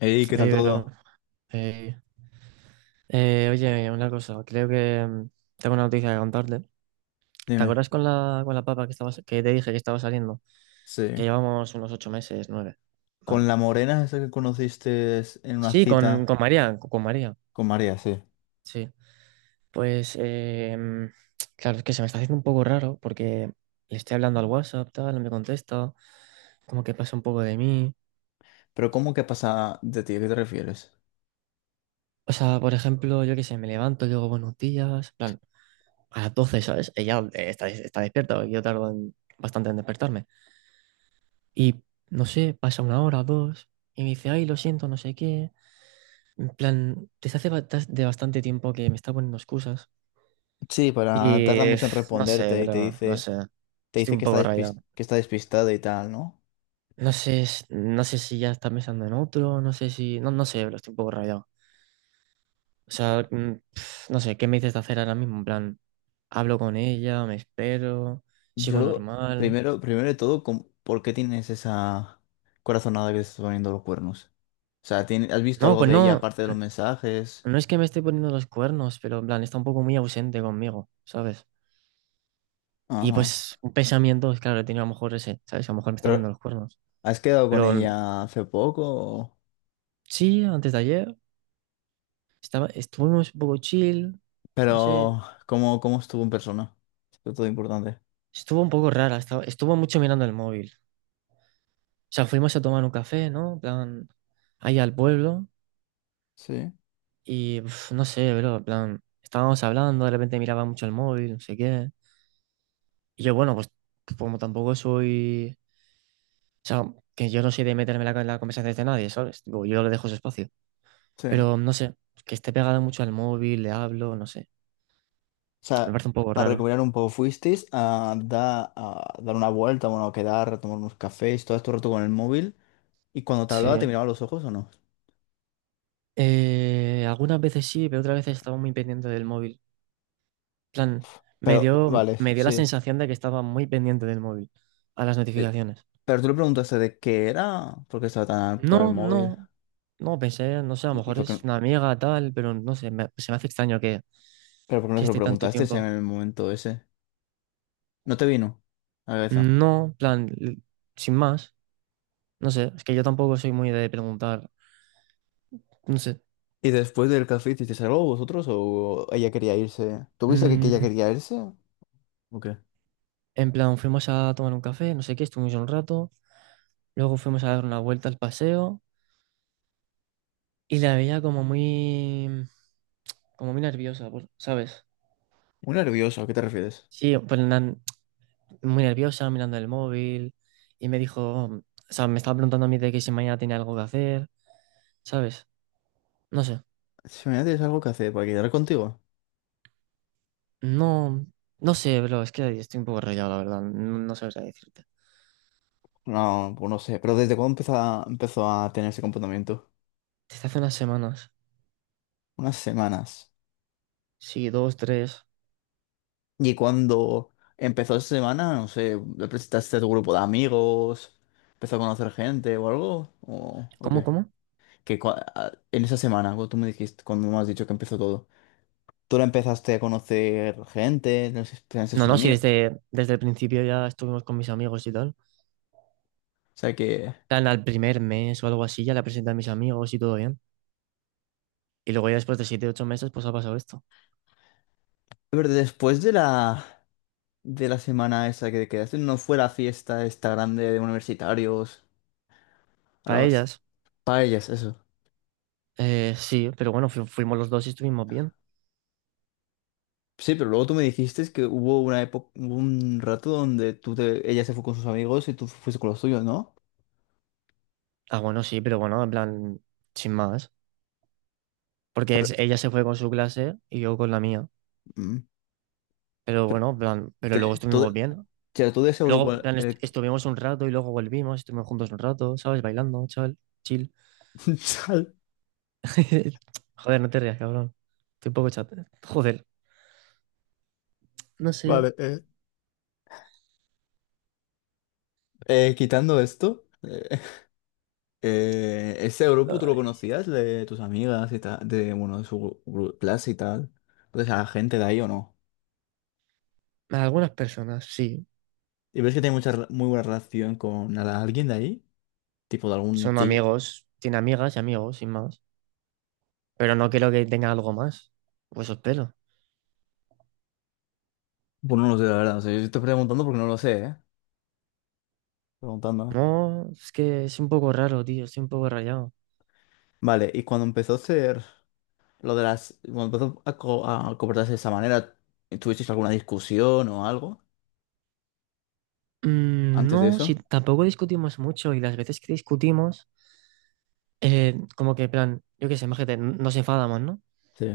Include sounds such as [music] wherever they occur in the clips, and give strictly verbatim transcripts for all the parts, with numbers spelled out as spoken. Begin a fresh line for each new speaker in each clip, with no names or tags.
Ey, ¿qué tal
Oye, pero,
todo?
eh, eh, oye, una cosa, creo que mm, tengo una noticia que contarte. ¿Te
Dime.
acuerdas con la, con la papa que estaba, que te dije que estaba saliendo? Que
Sí.
llevamos unos ocho meses, nueve.
Con
Vale.
la morena esa que conociste en una
Sí, con,
cita
con María, con, con María,
con María, sí.
sí. Pues, eh, mm, claro, es que se me está haciendo un poco raro porque le estoy hablando al WhatsApp, tal, no me contesta, como que pasa un poco de mí.
Pero ¿cómo que pasa de ti? ¿A qué te refieres?
O sea, por ejemplo, yo qué sé, me levanto, le digo buenos días, en plan, a las doce, ¿sabes? Ella eh, está, está despierta, porque yo tardo en- bastante en despertarme. Y no sé, pasa una hora, o dos, y me dice, ay, lo siento, no sé qué. En plan, desde hace ba- tas- de bastante tiempo que me está poniendo excusas.
Sí,
Y
para tarda
eh,
mucho en
no sé,
responderte y te
bro, no
dice,
sé.
te
Estoy
dice
un
que está
poco
despis-
rayado.
que está despistada y tal, ¿no?
No sé, s- no sé si ya está pensando en otro, no sé si. No, no sé, bro, estoy un poco rayado. O sea, mm, pf, no sé, ¿qué me dices de hacer ahora mismo? En plan, hablo con ella, me espero, sigo
Yo,
normal.
primero, primero de todo, com- ¿por qué tienes esa corazonada que te estás poniendo los cuernos? O sea, ¿tien- ¿has visto
No,
algo
pues
de ella
no,
aparte de los mensajes?
no es que me esté poniendo los cuernos, pero en plan, está un poco muy ausente conmigo, ¿sabes? Y
Ajá.
pues un pensamiento, es claro, he tenido a lo mejor ese, ¿sabes? A lo mejor me está poniendo
Pero,
los cuernos.
¿has quedado con
Pero mm,
ella hace poco? ¿O?
sí, antes de ayer estaba, estuvimos un poco chill, no sé,
Pero, ¿cómo, cómo estuvo en persona? Esto es todo importante.
estuvo un poco rara, estaba, estuvo mucho mirando el móvil. O sea, fuimos a tomar un café, ¿no? En plan, ahí al pueblo
Sí,
y uf, no sé, pero en plan, estábamos hablando, de repente miraba mucho el móvil, no sé qué. Y yo, bueno, pues como tampoco soy, o sea, que yo no soy de meterme en la, en la conversación de nadie, ¿sabes? Tipo, yo le dejo su espacio.
sí. O
Pero no sé, que esté pegado mucho al móvil, le hablo, no sé. Me
sea,
parece un poco
para
raro.
recuperar un poco, ¿fuisteis a, da- a dar una vuelta, bueno, a quedar, a tomar unos cafés, todo este rato con el móvil? ¿Y cuando te
Sí.
hablaba, te miraba a los ojos o no?
Eh, algunas veces sí, pero otras veces estaba muy pendiente del móvil. En plan, me
Pero,
dio,
vale,
me dio la
sí.
sensación de que estaba muy pendiente del móvil, a las
Eh,
notificaciones.
Pero tú le preguntaste de qué era, por qué estaba tan con el
No,
móvil.
no, no, pensé, no sé, a lo
¿Y y
mejor
por qué,
es una amiga, tal, pero no sé, me- se me hace extraño que,
¿pero por qué no
que
se lo
esté tanto
preguntaste en
tiempo.
el momento ese? ¿No te vino a la cabeza?
No, en plan, l- sin más, no sé, es que yo tampoco soy muy de preguntar, no sé.
Y después del café, ¿hicisteis algo vosotros o ella quería irse? ¿Tuviste que, que ella
Mm,
quería irse? ¿O qué?
En plan, fuimos a tomar un café, no sé qué, estuvimos un rato, luego fuimos a dar una vuelta al paseo y la veía como muy, como muy nerviosa, por- ¿sabes?
Muy nervioso, ¿a qué te refieres?
Sí, pues, na- muy nerviosa, mirando el móvil y me dijo, o sea, me estaba preguntando a mí de que si mañana tenía algo que hacer, ¿sabes? No sé,
Si mañana tienes algo que hacer para quedar contigo.
no, no sé, bro, es que estoy un poco rayado, la verdad, no, no sabría decirte.
No, pues no sé, pero ¿desde cuándo empezó a, empezó a tener ese comportamiento?
Desde hace unas semanas,
Unas semanas.
sí, dos, tres,
Y cuando empezó esa semana, no sé, ¿le presentaste a tu grupo de amigos? ¿Empezó a conocer gente o algo? ¿O, o
¿cómo,
qué?
cómo?
Que cua- a- en esa semana, cuando tú me dijiste, cuando me has dicho que empezó todo, ¿tú la empezaste a conocer gente? ¿No sé,
No,
sus
no, sí,
amigos?
desde, desde el principio ya estuvimos con mis amigos y tal.
O sea que...
Tan al primer mes o algo así, ya la presenté a mis amigos y todo bien. Y luego ya después de siete ocho meses, pues ha pasado esto.
Pero después de la, de la semana esa que te quedaste, no fue la fiesta esta grande de universitarios, a
Para
las
ellas,
paellas, eso.
eh, sí, pero bueno, fu- fuimos los dos y estuvimos bien.
Sí, pero luego tú me dijiste que hubo una época, un rato donde tú te, ella se fue con sus amigos y tú fuiste con los tuyos, ¿no?
Ah, bueno, sí, pero bueno, en plan, sin más. Porque es- ella se fue con su clase y yo con la mía.
Mm.
Pero
Pero
bueno, en plan, pero luego
te,
estuvimos
todo,
bien.
todo ese grupo...
Luego, en plan, est-
el-
estuvimos un rato y luego volvimos, estuvimos juntos un rato, ¿sabes? Bailando, chaval, chill.
[laughs]
[laughs] Joder, no te rías, cabrón. Estoy un poco chat. Joder, no sé.
Vale, eh, eh, quitando esto. Eh, Eh, ese grupo tú lo
Ay,
conocías de tus amigas y tal, de, bueno, de su gru- clase y tal. Entonces, a la gente de ahí o no.
algunas personas, sí.
¿Y ves que tiene mucha, re- muy buena relación con ala- alguien de ahí? Tipo de algún
Son
tío.
amigos, tiene amigas y amigos, sin más. Pero no quiero que tenga algo más. Pues os pelo.
Pues no lo sé, la verdad. O sea, yo estoy preguntando porque no lo sé, ¿eh? Preguntando.
No, es que es un poco raro, tío, estoy un poco rayado.
Vale, y cuando empezó a ser lo de las. Cuando empezó a, co- a comportarse de esa manera, ¿tuvisteis alguna discusión o algo
Mm,
antes de
no, si
eso?
tampoco discutimos mucho y las veces que discutimos, eh, como que, en plan, yo qué sé, imagínate, n- nos enfadamos, ¿no?
Sí.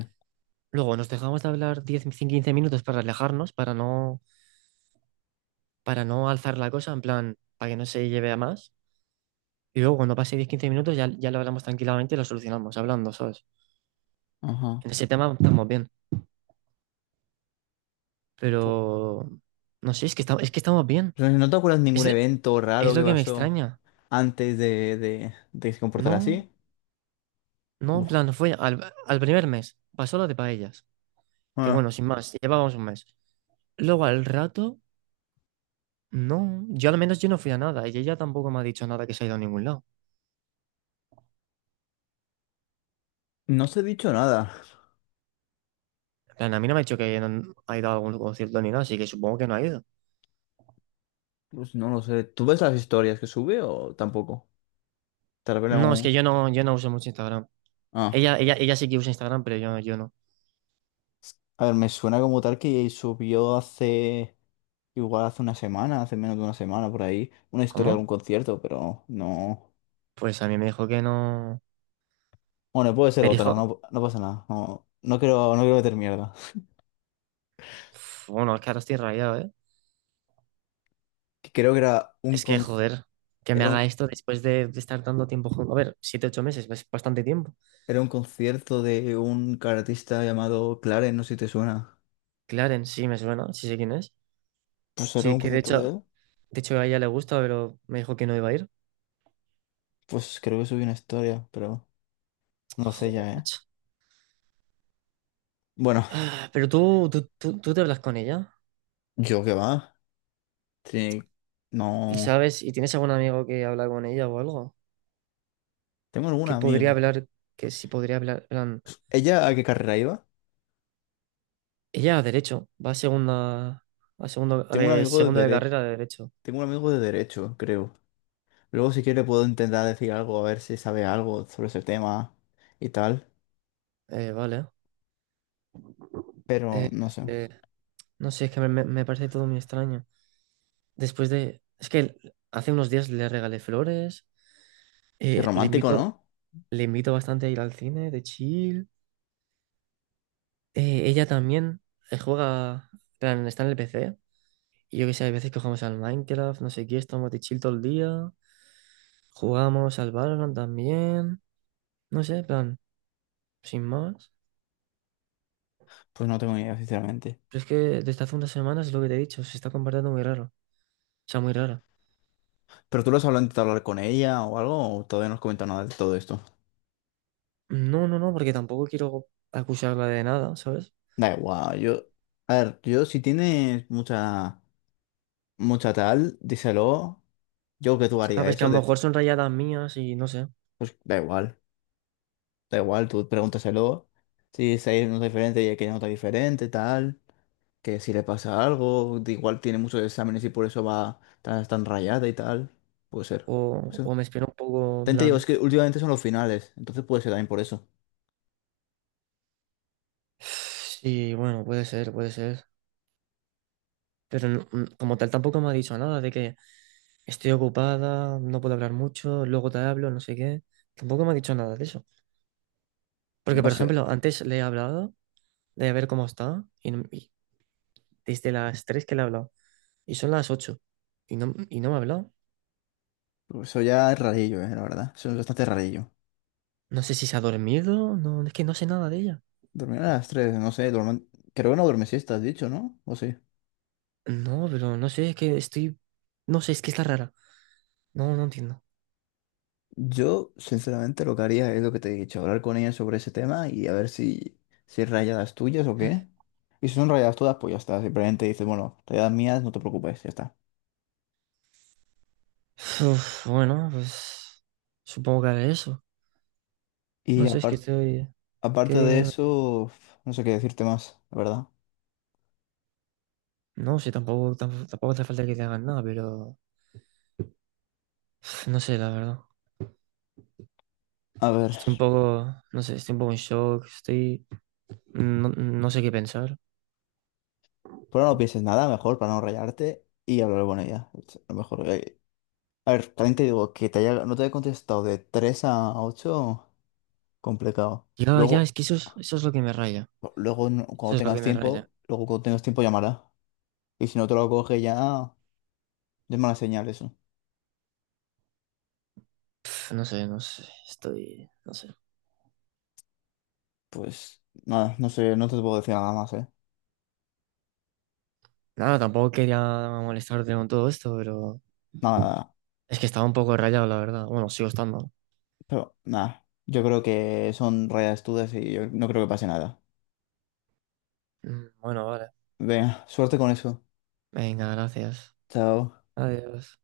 Luego nos dejamos de hablar diez, quince minutos para relajarnos, para no, para no alzar la cosa, en plan, para que no se lleve a más. Y luego cuando pase diez quince minutos ya, ya lo hablamos tranquilamente y lo solucionamos hablando, ¿sabes?
Ajá.
En ese tema estamos bien. Pero
Pu-
no sé, es que estamos, es que estamos bien.
Pero no te acuerdas de ningún
Es,
evento raro
es
que
lo que me
pasó
extraña.
antes de, de, de que se comportara
No,
así.
no, en
Uf,
plan, no fue al, al primer mes, pasó lo de paellas. Que
ah.
bueno, sin más, llevábamos un mes. Luego al rato, no. Yo al menos yo no fui a nada y ella tampoco me ha dicho nada que se ha ido a ningún lado.
No se ha dicho nada.
En plan, a mí no me ha dicho que no ha ido a algún concierto ni nada, así que supongo que no ha ido.
Pues no lo sé. ¿Tú ves las historias que sube o tampoco? Tal vez
No, es que
algún...
yo no, yo no uso mucho Instagram.
Ah.
Ella, ella, ella sí que usa Instagram, pero yo, yo no.
A ver, me suena como tal que subió hace... Igual hace una semana, hace menos de una semana por ahí, una historia de algún
¿Cómo?
concierto, pero no...
Pues a mí me dijo que no.
Bueno, puede ser
Me
otra,
dijo,
no, no pasa nada. No, no quiero, no quiero meter mierda.
uf, bueno, es que ahora estoy rayado, ¿eh?
Que creo que era un,
Es que,
con-
joder, que me
era
haga
un,
esto después de, de estar tanto tiempo juntos. A ver, siete, ocho meses, es bastante tiempo.
era un concierto de un artista llamado Clarence, no sé si te suena.
Clarence, sí me suena, sí sé quién es.
No sé, era
Sí,
un
que de
concierto de
hecho,
él.
de hecho a ella le gusta, pero me dijo que no iba a ir.
Pues creo que subí una historia, pero no sé
Joder,
ya, ¿eh?
macho.
Bueno,
Ah, pero tú, tú, tú, tú te hablas con ella
yo qué va. Sí.
y
No.
sabes, y tienes algún amigo que habla con ella o algo,
Tengo algún
que podría
amigo.
hablar, que sí podría hablar, en plan,
¿Ella a qué carrera iba?
ella a derecho, va a segunda, a segundo, a
Tengo un
ver,
amigo de
segundo de
dere...
carrera de derecho.
Tengo un amigo de derecho, creo. Luego si quiere puedo intentar decir algo, a ver si sabe algo sobre ese tema y tal.
Eh, vale.
Pero
Eh,
no sé.
eh, no sé, es que me, me me parece todo muy extraño. Después de... Es que hace unos días le regalé flores,
Qué
eh, le
romántico,
invito,
¿no?
le invito bastante a ir al cine de chill. Eh, ella también eh, juega, plan, está en el P C. Y yo que sé, hay veces que jugamos al Minecraft, no sé qué, estamos de chill todo el día. Jugamos al Valorant también. No sé, plan, sin más.
Pues no tengo ni idea, sinceramente.
Pero es que desde hace unas semanas es lo que te he dicho, se está comportando muy raro. O sea, muy rara.
¿Pero tú lo has hablado, intentado hablar con ella o algo? ¿O todavía no has comentado nada de todo esto?
No, no, no, porque tampoco quiero acusarla de nada, ¿sabes?
Da igual, yo... A ver, yo si tienes mucha... mucha tal, díselo. Yo que tú haría
Sabes que a
eso,
lo
deci-
mejor son rayadas mías y no sé.
pues da igual, da igual, tú pregúntaselo. Si se nota diferente y el que no nota diferente, tal, que si le pasa algo, de igual tiene muchos exámenes y por eso va tan, tan rayada y tal. Puede ser, puede
O,
ser.
o me espero un poco, en
También te
plan.
digo, es que últimamente son los finales, entonces puede ser también por eso.
Sí, bueno, puede ser, puede ser. Pero no- mm, como tal tampoco me ha dicho nada de que estoy ocupada, no puedo hablar mucho, luego te hablo, no sé qué. Tampoco me ha dicho nada de eso. Porque,
No
por
sé,
ejemplo, antes le he hablado de ver cómo está y, no- y desde las tres que le he hablado y son las ocho y no, y no me ha hablado.
pero eso ya es rarillo, eh, la verdad. Eso es bastante rarillo.
No sé si se ha dormido, no, es que no sé nada de ella.
Dormir a las tres, no sé, duerme- creo que no duerme siesta, has dicho, ¿no? ¿O sí?
No, pero no sé, es que estoy... No sé, es que está rara. No, no entiendo.
Yo, sinceramente, lo que haría es lo que te he dicho, hablar con ella sobre ese tema y a ver si, si hay rayadas tuyas o qué. Y si son rayadas todas, pues ya está. Simplemente dices, bueno, rayadas mías, no te preocupes, ya está.
Uf, bueno, pues supongo que haré eso.
Y
No sé, es que
apar-
estoy... ¿Qué
Aparte
dime?
de
Dime.
eso, no sé qué decirte más, la verdad.
No, sí tampoco, tampoco, tampoco hace falta que te hagan nada, pero pf, no sé, la verdad.
A ver,
Estoy un poco, no sé, estoy un poco en shock, estoy... No, no sé qué pensar.
pero no pienses nada, mejor para no rayarte y hablar con ella. Es lo mejor, eh. A ver, también te digo que te haya- no te haya contestado de tres a ocho complicado.
Ya, ya,
Luego,
es que eso es, eso es lo que me raya.
luego no-
Eso
Cuando
es lo que
tengas
me raya.
tiempo, luego cuando tengas tiempo llamará. Y si no te lo coge ya, ah, es mala señal eso.
Pf, no sé, no sé, estoy... No sé.
Pues nada, no sé, no te puedo decir nada más, ¿eh?
Nada, tampoco quería molestarte con todo esto, pero
Nada, nada.
es que estaba un poco rayado, la verdad. Bueno, sigo estando.
Pero nada, yo creo que son rayas dudas y yo no creo que pase nada.
Mm, Bueno, vale.
Venga, suerte con eso.
Venga, gracias.
Chao.
Adiós.